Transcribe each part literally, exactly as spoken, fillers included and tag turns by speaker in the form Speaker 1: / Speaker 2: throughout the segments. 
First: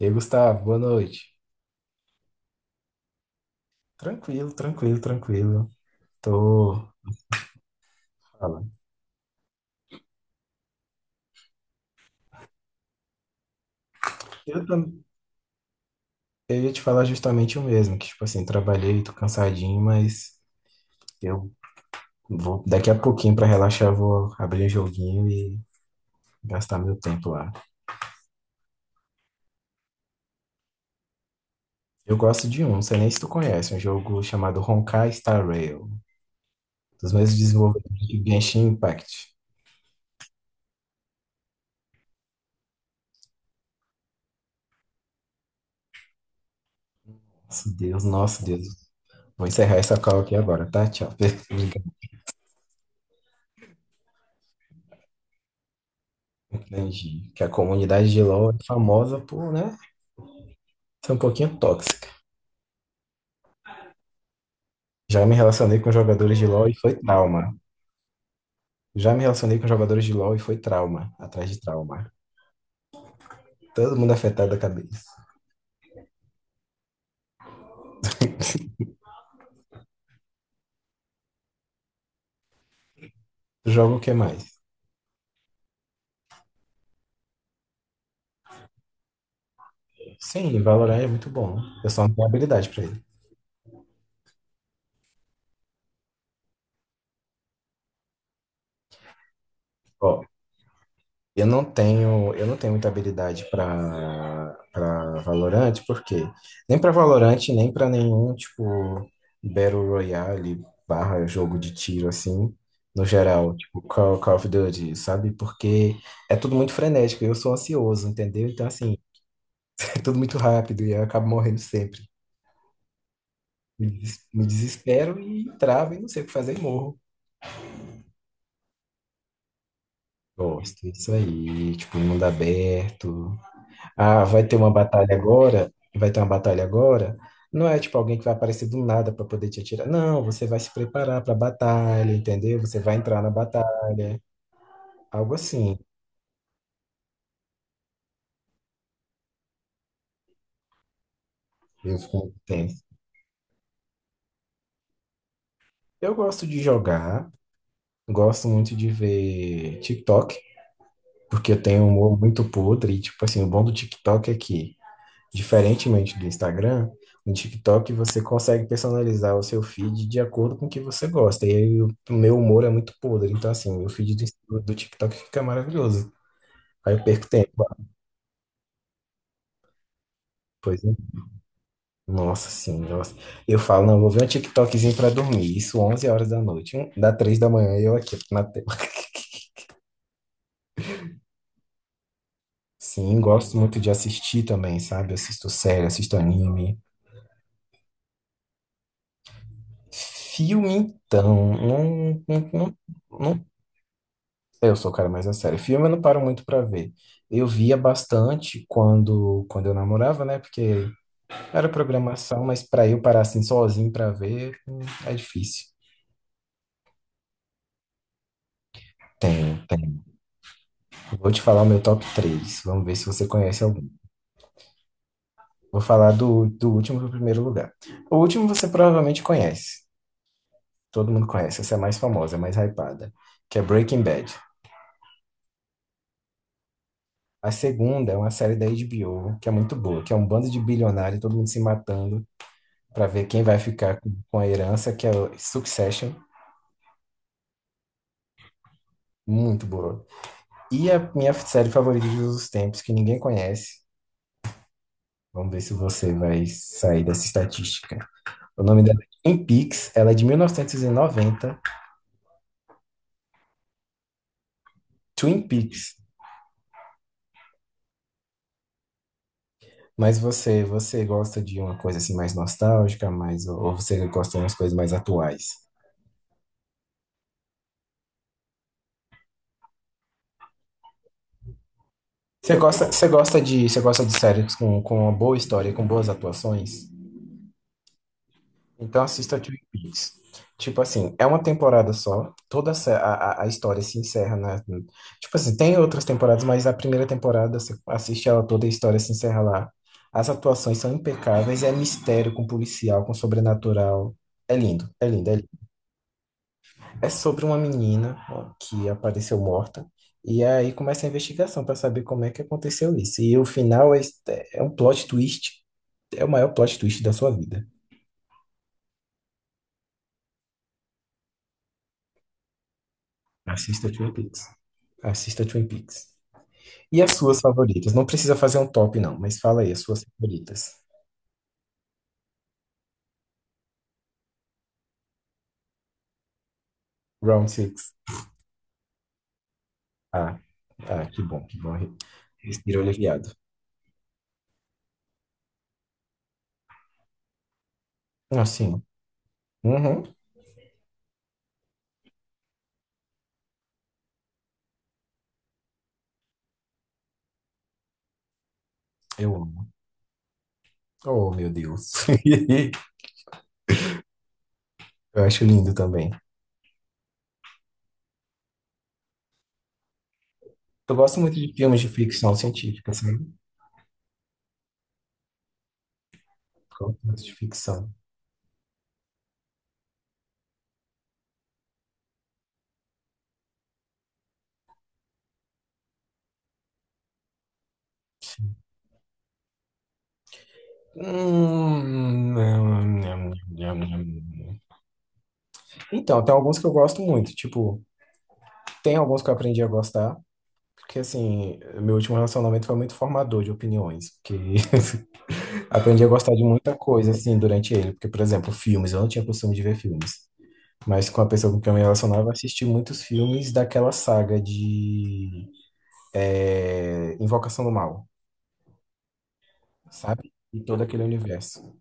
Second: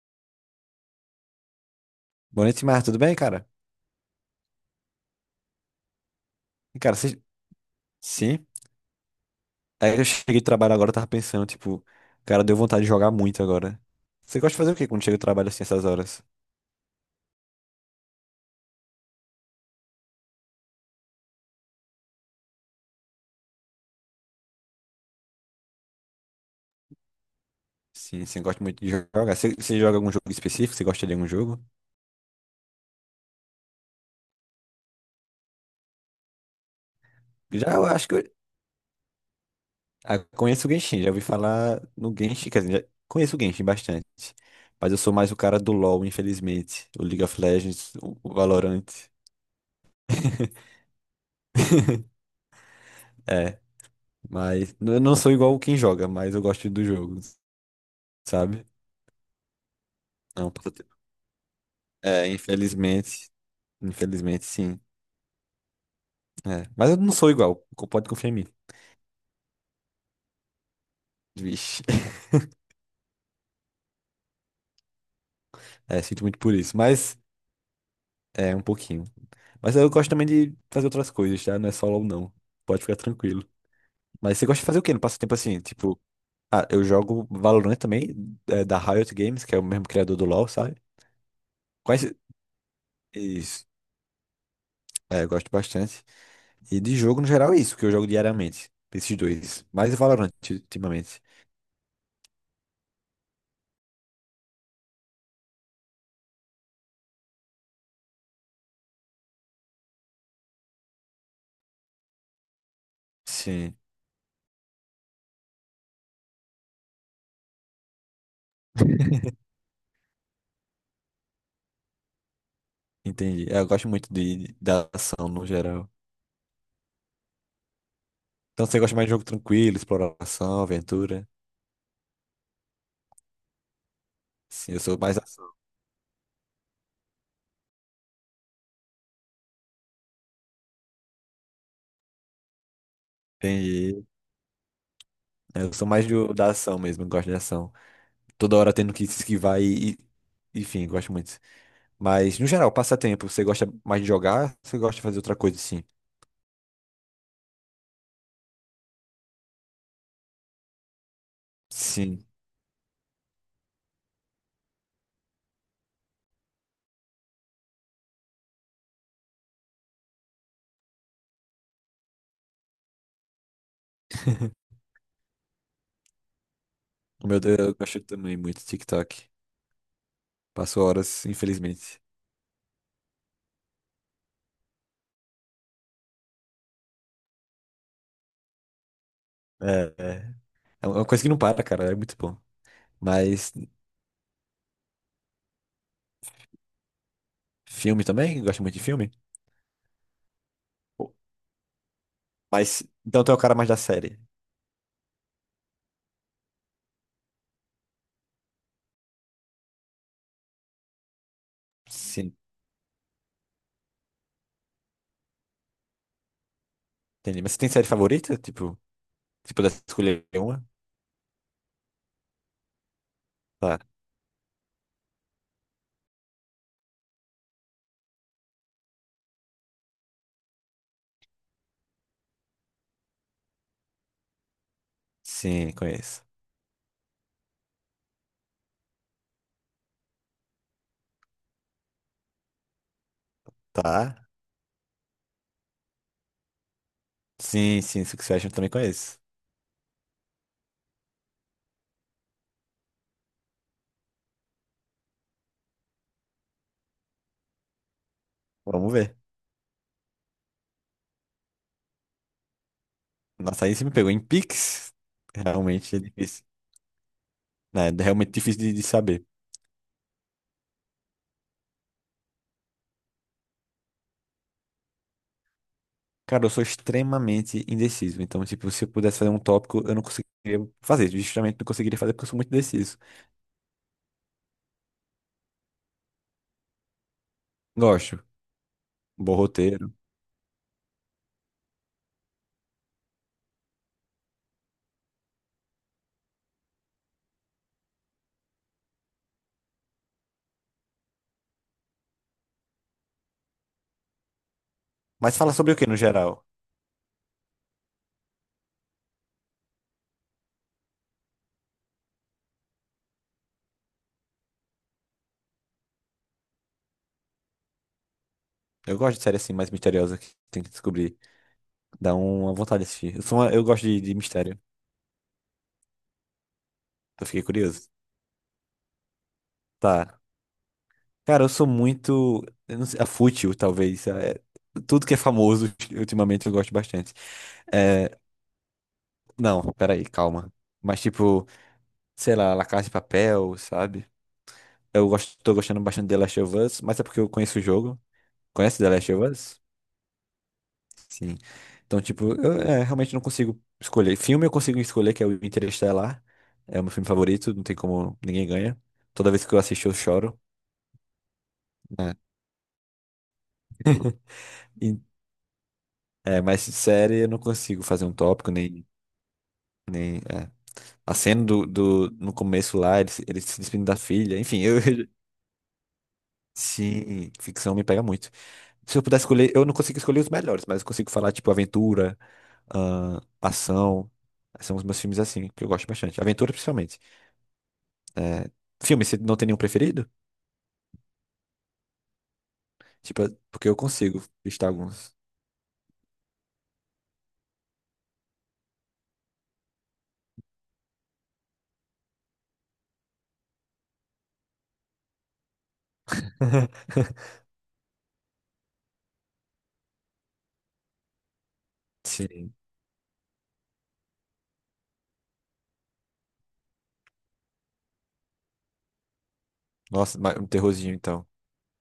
Speaker 1: E aí, Gustavo, boa noite.
Speaker 2: Boa noite, Mar. Tudo bem, cara?
Speaker 1: Tranquilo, tranquilo, tranquilo.
Speaker 2: E,
Speaker 1: Tô
Speaker 2: Cara, vocês... Sim.
Speaker 1: falando.
Speaker 2: Aí eu cheguei do trabalho agora, eu tava pensando, tipo, cara, deu vontade de jogar muito agora. Você gosta de
Speaker 1: Eu,
Speaker 2: fazer o quê quando
Speaker 1: tam-
Speaker 2: chega do trabalho assim, essas horas?
Speaker 1: eu ia te falar justamente o mesmo, que tipo assim, trabalhei, tô cansadinho, mas eu vou daqui a pouquinho pra relaxar, eu vou abrir um joguinho e gastar meu tempo lá.
Speaker 2: Sim, você gosta muito de jogar. Você, você joga algum jogo específico? Você gosta de algum jogo?
Speaker 1: Eu gosto de um, não sei nem se tu conhece, um jogo chamado Honkai Star Rail, dos mesmos
Speaker 2: Já eu
Speaker 1: desenvolvedores
Speaker 2: acho que
Speaker 1: de
Speaker 2: eu
Speaker 1: Genshin Impact.
Speaker 2: ah, conheço o Genshin, já ouvi falar no Genshin, quer dizer, já conheço o Genshin bastante. Mas eu sou mais o cara do LoL, infelizmente. O League of
Speaker 1: Nosso
Speaker 2: Legends,
Speaker 1: Deus,
Speaker 2: o o
Speaker 1: nosso Deus.
Speaker 2: Valorant.
Speaker 1: Vou encerrar essa call aqui agora, tá? Tchau. Obrigado.
Speaker 2: É, mas eu não sou igual quem joga, mas eu gosto do jogo,
Speaker 1: Entendi. Que é a comunidade de LoL é
Speaker 2: sabe?
Speaker 1: famosa por, né?
Speaker 2: Não,
Speaker 1: Foi um pouquinho tóxica.
Speaker 2: é, infelizmente. Infelizmente, sim.
Speaker 1: Já me relacionei com jogadores de
Speaker 2: É,
Speaker 1: LoL e
Speaker 2: mas
Speaker 1: foi
Speaker 2: eu não sou
Speaker 1: trauma.
Speaker 2: igual. co- Pode confiar em mim.
Speaker 1: Já me relacionei com jogadores de LoL e foi trauma, atrás de
Speaker 2: Vixe.
Speaker 1: trauma. Todo mundo afetado da cabeça.
Speaker 2: É, sinto muito por isso. Mas é um pouquinho. Mas eu gosto também de fazer outras coisas, tá? Não é só LoL, não. Pode ficar tranquilo.
Speaker 1: Jogo o que
Speaker 2: Mas você
Speaker 1: mais?
Speaker 2: gosta de fazer o quê no passatempo assim? Tipo, ah, eu jogo Valorant também, é, da Riot Games, que é o mesmo criador do LoL,
Speaker 1: Sim,
Speaker 2: sabe?
Speaker 1: Valorant é muito bom. Eu só
Speaker 2: Quais.
Speaker 1: não tenho habilidade pra ele.
Speaker 2: Isso. É, eu gosto bastante. E de jogo, no geral, é isso, que eu jogo diariamente. Esses dois. Mais
Speaker 1: Ó,
Speaker 2: Valorant ultimamente.
Speaker 1: Eu não tenho, eu não tenho muita habilidade para para Valorant, porque nem para Valorant, nem para nenhum tipo Battle Royale barra jogo de tiro assim, no geral,
Speaker 2: Sim.
Speaker 1: tipo Call, Call of Duty, sabe? Porque é tudo muito frenético, eu sou ansioso, entendeu? Então assim, é tudo muito rápido e eu acabo morrendo sempre.
Speaker 2: Entendi. É, eu gosto
Speaker 1: Me
Speaker 2: muito
Speaker 1: des- me
Speaker 2: de, da
Speaker 1: desespero
Speaker 2: ação no
Speaker 1: e
Speaker 2: geral.
Speaker 1: travo e não sei o que fazer e morro.
Speaker 2: Então você gosta mais de jogo tranquilo, exploração,
Speaker 1: Gosto é isso
Speaker 2: aventura?
Speaker 1: aí, tipo, mundo aberto. Ah, vai ter uma
Speaker 2: Sim, eu sou
Speaker 1: batalha
Speaker 2: mais ação.
Speaker 1: agora, vai ter uma batalha agora. Não é tipo alguém que vai aparecer do nada para poder te atirar. Não, você vai se preparar para a batalha, entendeu? Você vai entrar na
Speaker 2: Entendi.
Speaker 1: batalha, algo
Speaker 2: É, eu
Speaker 1: assim.
Speaker 2: sou mais do, da ação mesmo, eu gosto de ação. Toda hora tendo que se esquivar e, e- Enfim, gosto muito.
Speaker 1: Eu fico
Speaker 2: Mas, no geral,
Speaker 1: tenso.
Speaker 2: passatempo, você gosta mais de jogar? Você gosta de fazer outra coisa, sim?
Speaker 1: Eu gosto de jogar, gosto muito de ver TikTok, porque eu tenho um humor
Speaker 2: Sim.
Speaker 1: muito podre. E, tipo assim, o bom do TikTok é que, diferentemente do Instagram, no TikTok você consegue personalizar o seu feed de acordo com o que você gosta. E aí o o meu humor é muito podre. Então, assim, o feed do, Insta- do TikTok fica maravilhoso. Aí eu
Speaker 2: O
Speaker 1: perco
Speaker 2: meu Deus,
Speaker 1: tempo.
Speaker 2: eu
Speaker 1: Ah,
Speaker 2: gosto também muito de TikTok. Passo
Speaker 1: pois é.
Speaker 2: horas, infelizmente.
Speaker 1: Nossa, sim, nossa. Eu falo, não, vou ver um TikTokzinho pra dormir. Isso onze horas da noite. Hum, Dá três da manhã e eu aqui na tela.
Speaker 2: É, é. É uma coisa que não para, cara. É muito bom.
Speaker 1: Sim,
Speaker 2: Mas
Speaker 1: gosto muito de assistir também, sabe? Assisto série, assisto anime.
Speaker 2: filme também? Gosto muito de filme.
Speaker 1: Filme, então. Não, não, não,
Speaker 2: Mas então tu é o
Speaker 1: não.
Speaker 2: cara mais da série.
Speaker 1: Eu sou o cara mais a sério. Filme eu não paro muito pra ver. Eu via bastante quando, quando eu namorava, né? Porque era
Speaker 2: Sim,
Speaker 1: programação, mas pra eu parar assim sozinho pra ver, hum, é difícil.
Speaker 2: entendi. Mas você tem série favorita? Tipo, se
Speaker 1: Tem,
Speaker 2: pudesse
Speaker 1: tem.
Speaker 2: escolher uma?
Speaker 1: Vou te falar o meu top três. Vamos ver se você conhece
Speaker 2: Tá.
Speaker 1: algum. Vou falar do, do último pro primeiro lugar. O último você provavelmente conhece. Todo mundo conhece. Essa é a mais famosa, a mais hypada. Que é Breaking Bad.
Speaker 2: Sim, conheço.
Speaker 1: A segunda é uma série da H B O, que é muito boa, que é um bando de bilionário, todo mundo se matando para ver quem vai ficar com
Speaker 2: Tá.
Speaker 1: com a herança, que é o Succession,
Speaker 2: Sim, sim, Succession eu também conheço.
Speaker 1: muito boa. E a minha série favorita de todos os tempos, que ninguém conhece. Vamos ver se você vai sair dessa estatística. O nome
Speaker 2: Vamos
Speaker 1: dela
Speaker 2: ver.
Speaker 1: é Twin Peaks, ela é de mil novecentos e noventa.
Speaker 2: Nossa, aí você me pegou. Em Pix,
Speaker 1: Twin
Speaker 2: realmente
Speaker 1: Peaks.
Speaker 2: é difícil. Né? É realmente difícil de, de saber.
Speaker 1: Mas você, você, gosta de uma coisa assim mais nostálgica, mais, ou ou você gosta de umas coisas mais atuais?
Speaker 2: Cara, eu sou extremamente indeciso. Então, tipo, se eu pudesse fazer um tópico, eu não conseguiria fazer. Justamente não conseguiria fazer porque eu sou muito
Speaker 1: Você gosta,
Speaker 2: indeciso.
Speaker 1: você gosta de, você gosta de séries com, com uma boa história, com boas atuações?
Speaker 2: Gosto.
Speaker 1: Então
Speaker 2: Bom
Speaker 1: assista Twin
Speaker 2: roteiro.
Speaker 1: Peaks. Tipo assim, é uma temporada só, toda a, se- a, a- a história se encerra na. Tipo assim, tem outras temporadas, mas a primeira temporada, você assiste ela toda, a história se encerra lá. As atuações são impecáveis, é mistério com policial, com sobrenatural. É lindo, é lindo, é
Speaker 2: Mas
Speaker 1: lindo.
Speaker 2: fala sobre o que no geral?
Speaker 1: É sobre uma menina, ó, que apareceu morta, e aí começa a investigação para saber como é que aconteceu isso. E o final é, é um plot twist, é o maior plot twist da sua vida.
Speaker 2: Eu gosto de série assim mais misteriosa que tem que descobrir. Dá uma vontade de assistir. Eu, sou uma- eu gosto
Speaker 1: Assista
Speaker 2: de,
Speaker 1: Twin
Speaker 2: de
Speaker 1: Peaks.
Speaker 2: mistério.
Speaker 1: Assista Twin Peaks. E as
Speaker 2: Eu
Speaker 1: suas
Speaker 2: fiquei curioso.
Speaker 1: favoritas? Não precisa fazer um top, não, mas fala aí as suas
Speaker 2: Tá.
Speaker 1: favoritas.
Speaker 2: Cara, eu sou muito. Eu não sei, a fútil, talvez. É, tudo que é famoso, ultimamente, eu gosto bastante.
Speaker 1: Round six.
Speaker 2: É, não, peraí,
Speaker 1: Ah,
Speaker 2: calma. Mas,
Speaker 1: ah, que bom,
Speaker 2: tipo,
Speaker 1: que bom.
Speaker 2: sei lá, La
Speaker 1: Respiro
Speaker 2: Casa de
Speaker 1: aliviado.
Speaker 2: Papel, sabe? Eu gosto, tô gostando bastante de The Last of Us, mas é porque eu conheço o jogo. Conhece
Speaker 1: Assim,
Speaker 2: The Last of Us?
Speaker 1: uhum,
Speaker 2: Sim. Então, tipo, eu é, realmente não consigo escolher. Filme eu consigo escolher, que é o Interestelar. É o meu filme favorito, não tem como, ninguém ganha. Toda
Speaker 1: eu
Speaker 2: vez que eu
Speaker 1: amo.
Speaker 2: assisto, eu choro.
Speaker 1: Oh, meu Deus.
Speaker 2: E-
Speaker 1: Eu acho lindo também.
Speaker 2: É, mas série eu não consigo fazer um tópico, nem, nem, é.
Speaker 1: Eu
Speaker 2: A
Speaker 1: gosto muito
Speaker 2: cena
Speaker 1: de
Speaker 2: do,
Speaker 1: filmes de
Speaker 2: do, no
Speaker 1: ficção
Speaker 2: começo
Speaker 1: científica,
Speaker 2: lá, ele,
Speaker 1: sabe?
Speaker 2: se- ele se despedindo da filha, enfim, eu, eu-
Speaker 1: Gosto muito
Speaker 2: sim,
Speaker 1: de
Speaker 2: ficção me
Speaker 1: ficção.
Speaker 2: pega muito. Se eu pudesse escolher, eu não consigo escolher os melhores, mas eu consigo falar, tipo, aventura, ah, ação, são os meus filmes assim, que eu gosto bastante. Aventura, principalmente. É, filme, você não tem nenhum preferido?
Speaker 1: Hum, nham, nham,
Speaker 2: Tipo, é, porque eu
Speaker 1: nham, nham,
Speaker 2: consigo
Speaker 1: nham.
Speaker 2: listar alguns.
Speaker 1: Então, tem alguns que eu gosto muito. Tipo, tem alguns que eu aprendi a gostar. Porque, assim, meu último relacionamento foi muito formador de opiniões. Porque aprendi a gostar de muita coisa, assim, durante ele. Porque, por exemplo, filmes, eu não tinha costume de ver filmes. Mas com a pessoa com quem eu me relacionava, eu
Speaker 2: Sim.
Speaker 1: assisti muitos filmes daquela saga de é, Invocação do Mal,
Speaker 2: Nossa,
Speaker 1: sabe?
Speaker 2: mas um
Speaker 1: E todo
Speaker 2: terrorzinho,
Speaker 1: aquele
Speaker 2: então.
Speaker 1: universo.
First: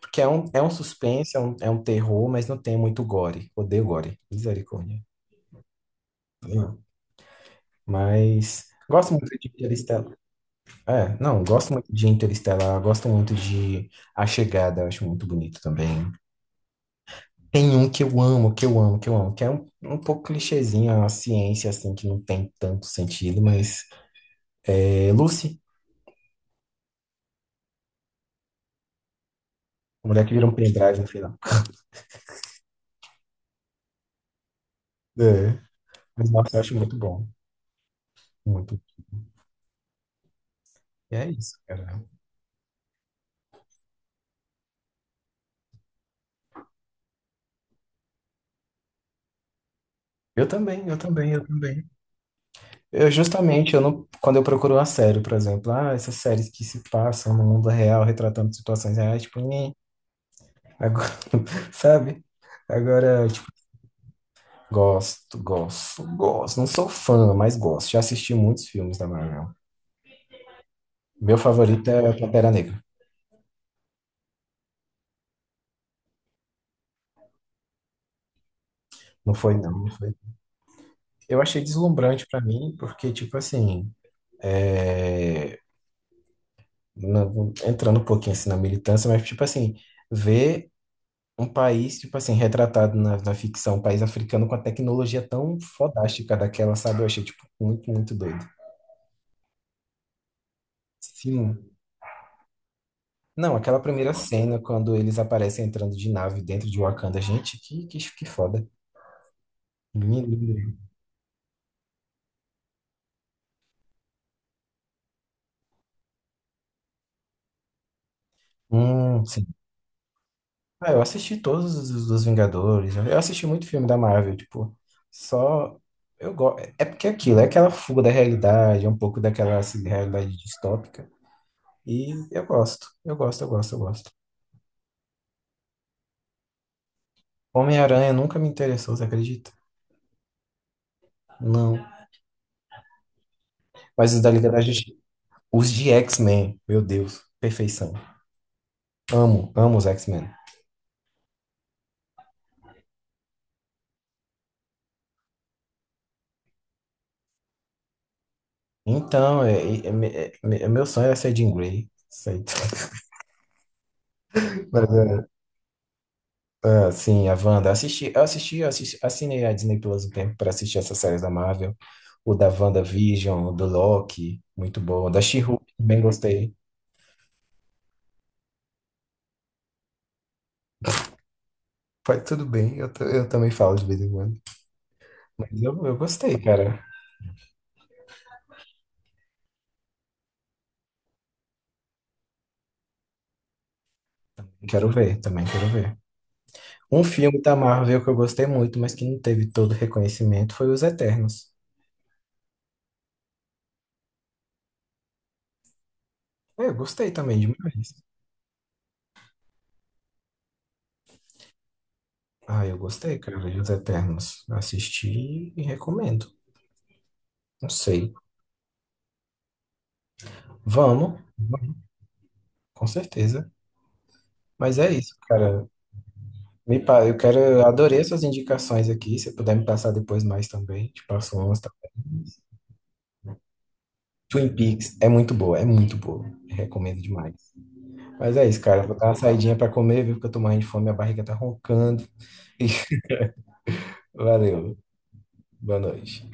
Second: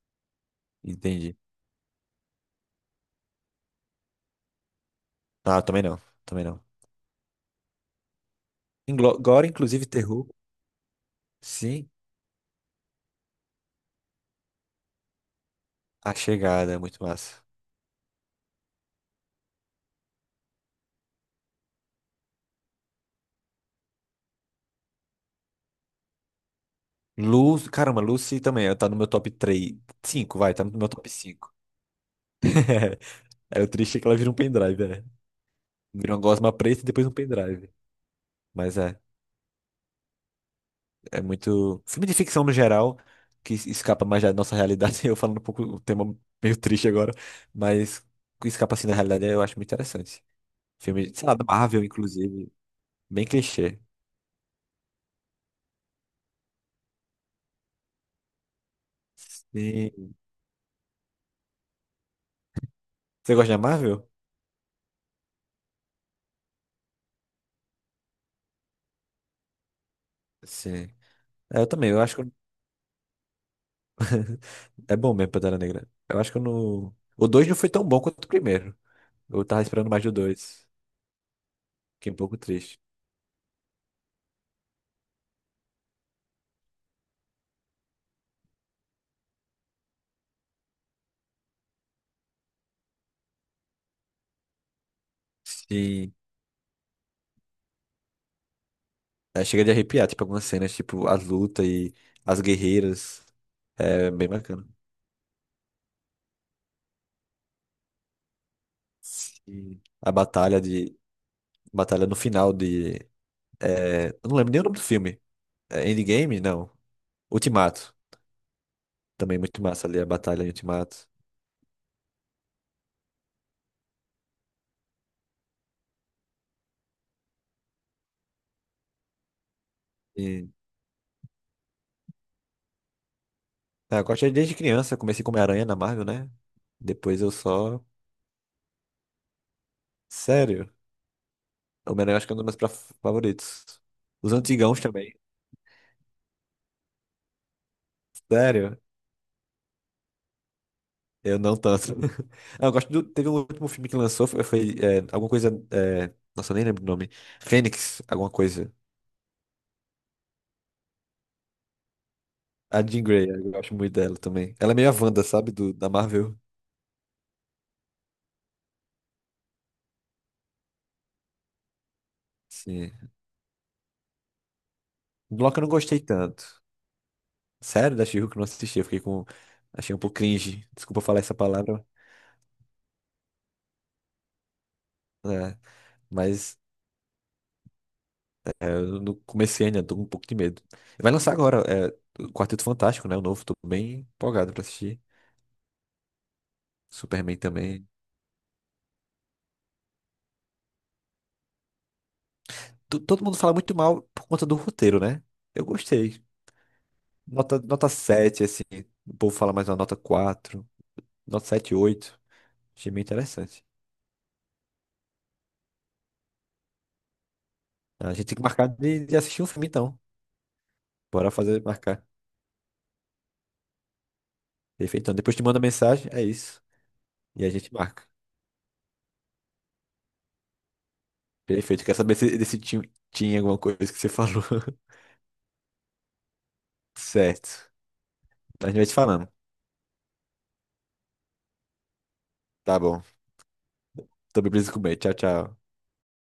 Speaker 1: Porque é um, é um
Speaker 2: Entendi.
Speaker 1: suspense, é um, é um terror, mas não tem muito gore. Odeio gore. Misericórdia.
Speaker 2: Ah, também não, também não.
Speaker 1: Não. Mas gosto
Speaker 2: Inglo-
Speaker 1: muito
Speaker 2: Agora,
Speaker 1: de
Speaker 2: inclusive,
Speaker 1: Interestelar.
Speaker 2: terror.
Speaker 1: É, não, gosto
Speaker 2: Sim,
Speaker 1: muito de Interestelar, gosto muito de A Chegada, eu acho muito bonito também.
Speaker 2: A Chegada é muito massa.
Speaker 1: Tem um que eu amo, que eu amo, que eu amo, que é um, um pouco clichêzinho, a ciência, assim, que não tem tanto sentido, mas é Lucy,
Speaker 2: Lu, caramba, Lucy também, ela tá no meu top três,
Speaker 1: a mulher que
Speaker 2: cinco
Speaker 1: vira um
Speaker 2: vai, tá no meu
Speaker 1: pendrive no
Speaker 2: top
Speaker 1: final.
Speaker 2: cinco. É, o triste é que ela vira um pendrive, né?
Speaker 1: É,
Speaker 2: Vira uma
Speaker 1: mas
Speaker 2: gosma
Speaker 1: nossa, eu acho
Speaker 2: preta e
Speaker 1: muito
Speaker 2: depois um
Speaker 1: bom,
Speaker 2: pendrive. Mas
Speaker 1: muito.
Speaker 2: é,
Speaker 1: E
Speaker 2: é
Speaker 1: é isso,
Speaker 2: muito.
Speaker 1: cara.
Speaker 2: Filme de ficção no geral, que es- escapa mais da nossa realidade. Eu falando um pouco o tema meio triste agora, mas que escapa assim da realidade eu acho muito interessante.
Speaker 1: Eu também, eu
Speaker 2: Filme, sei
Speaker 1: também,
Speaker 2: lá, da
Speaker 1: eu também.
Speaker 2: Marvel, inclusive,
Speaker 1: Eu
Speaker 2: bem
Speaker 1: justamente, eu
Speaker 2: clichê.
Speaker 1: não, quando eu procuro uma série, por exemplo, ah, essas séries que se passam no mundo real, retratando situações reais, tipo, nhe,
Speaker 2: Sim.
Speaker 1: agora, sabe? Agora,
Speaker 2: Você
Speaker 1: tipo,
Speaker 2: gosta de Marvel?
Speaker 1: gosto, gosto, gosto. Não sou fã, mas gosto. Já assisti muitos filmes da Marvel.
Speaker 2: Sim.
Speaker 1: Meu
Speaker 2: É, eu
Speaker 1: favorito
Speaker 2: também, eu
Speaker 1: é
Speaker 2: acho que
Speaker 1: Pantera Negra.
Speaker 2: é bom mesmo, Pantera Negra. Eu acho que eu não. O dois não foi tão bom quanto o primeiro.
Speaker 1: Não
Speaker 2: Eu
Speaker 1: foi,
Speaker 2: tava
Speaker 1: não,
Speaker 2: esperando
Speaker 1: não
Speaker 2: mais do
Speaker 1: foi.
Speaker 2: dois,
Speaker 1: Eu achei
Speaker 2: fiquei um
Speaker 1: deslumbrante
Speaker 2: pouco
Speaker 1: pra mim,
Speaker 2: triste.
Speaker 1: porque, tipo assim, é, não- entrando um pouquinho assim na militância, mas, tipo assim, ver um país, tipo assim, retratado na, na ficção, um país africano com a tecnologia tão
Speaker 2: Sim.
Speaker 1: fodástica daquela, sabe? Eu achei, tipo, muito, muito doido.
Speaker 2: É, chega de arrepiar, tipo, algumas cenas, tipo, as lutas
Speaker 1: Sim.
Speaker 2: e as guerreiras.
Speaker 1: Não, aquela
Speaker 2: É
Speaker 1: primeira
Speaker 2: bem
Speaker 1: cena,
Speaker 2: bacana.
Speaker 1: quando eles aparecem entrando de nave dentro de Wakanda, gente, que, que, que foda.
Speaker 2: Sim. A
Speaker 1: Lindo,
Speaker 2: batalha
Speaker 1: lindo.
Speaker 2: de. Batalha no final de. é, Eu não lembro nem o nome do filme. É Endgame? Não. Ultimato.
Speaker 1: Hum,
Speaker 2: Também muito massa ali a batalha em
Speaker 1: Ah, eu
Speaker 2: Ultimato.
Speaker 1: assisti todos os dos Vingadores. Eu eu assisti muito filme da Marvel, tipo, só eu gosto. É porque é aquilo, é aquela fuga da realidade, é um pouco daquela assim, realidade
Speaker 2: E...
Speaker 1: distópica. E eu gosto, eu gosto, eu gosto, eu
Speaker 2: Ah, eu
Speaker 1: gosto.
Speaker 2: gosto desde criança, comecei como Aranha na Marvel, né? Depois eu só.
Speaker 1: Homem-Aranha nunca me interessou, você acredita?
Speaker 2: Sério?
Speaker 1: Não.
Speaker 2: O Homem-Aranha eu acho que é um dos meus pra- favoritos.
Speaker 1: Mas os da
Speaker 2: Os
Speaker 1: Liga da
Speaker 2: antigãos
Speaker 1: Justiça,
Speaker 2: também.
Speaker 1: os de X-Men, meu Deus, perfeição.
Speaker 2: Sério?
Speaker 1: Amo, amo os X-Men.
Speaker 2: Eu não tanto. Ah, eu gosto do. Teve um último filme que lançou, foi, foi, é, alguma coisa. é, Nossa, eu nem lembro o nome. Fênix, alguma coisa.
Speaker 1: Então, é, é- é- é- é- meu sonho era ser Jean Grey. Isso aí.
Speaker 2: A Jean Grey, eu gosto muito dela também. Ela é meio a Wanda, sabe? Do, da Marvel.
Speaker 1: Ah, sim, a Wanda. Assisti, eu assisti, eu assisti, assinei a Disney Plus um tempo para assistir essas séries da Marvel. O da
Speaker 2: Sim.
Speaker 1: WandaVision, o do Loki, muito bom. O da
Speaker 2: Bloco eu
Speaker 1: She-Hulk,
Speaker 2: não gostei
Speaker 1: também
Speaker 2: tanto.
Speaker 1: gostei.
Speaker 2: Sério, da She-Hulk eu não assisti. Eu fiquei com. Achei um pouco cringe. Desculpa falar essa palavra.
Speaker 1: Foi tudo bem, eu, ta- eu também falo de vez em quando.
Speaker 2: Né?
Speaker 1: Mas eu, eu gostei,
Speaker 2: Mas
Speaker 1: cara.
Speaker 2: eu não comecei ainda, tô com um pouco de medo. Vai lançar agora, é, o Quarteto Fantástico, né? O novo, tô bem empolgado pra
Speaker 1: Quero
Speaker 2: assistir.
Speaker 1: ver, também quero ver. Um
Speaker 2: Superman
Speaker 1: filme da
Speaker 2: também.
Speaker 1: Marvel que eu gostei muito, mas que não teve todo o reconhecimento, foi Os Eternos.
Speaker 2: To- Todo mundo fala muito mal por conta do roteiro, né? Eu gostei.
Speaker 1: É, eu gostei também
Speaker 2: Nota, nota
Speaker 1: demais.
Speaker 2: sete assim. O povo fala mais uma nota quatro, nota sete, oito.
Speaker 1: Ah, eu
Speaker 2: Achei bem
Speaker 1: gostei, cara, de
Speaker 2: interessante.
Speaker 1: Os Eternos. Assisti e recomendo. Não
Speaker 2: A
Speaker 1: sei.
Speaker 2: gente tem que marcar de, de assistir um filme, então.
Speaker 1: Vamos,
Speaker 2: Bora fazer, marcar.
Speaker 1: com certeza. Mas é
Speaker 2: Perfeito. Então,
Speaker 1: isso,
Speaker 2: depois te manda
Speaker 1: cara.
Speaker 2: mensagem, é isso.
Speaker 1: Me, pa- eu quero,
Speaker 2: E a
Speaker 1: eu
Speaker 2: gente
Speaker 1: adorei
Speaker 2: marca.
Speaker 1: essas indicações aqui. Se puder me passar depois mais também, te passo umas
Speaker 2: Perfeito.
Speaker 1: também.
Speaker 2: Quer saber se desse tinha, tinha, alguma coisa que você falou?
Speaker 1: Twin Peaks é muito boa, é muito boa. Recomendo demais.
Speaker 2: Certo.
Speaker 1: Mas é isso,
Speaker 2: A gente
Speaker 1: cara.
Speaker 2: vai te
Speaker 1: Vou dar uma
Speaker 2: falando.
Speaker 1: saidinha pra comer, viu? Porque eu tô morrendo de fome, minha barriga tá roncando.
Speaker 2: Tá bom. Também preciso
Speaker 1: Valeu.
Speaker 2: comer. Tchau, tchau.
Speaker 1: Boa noite.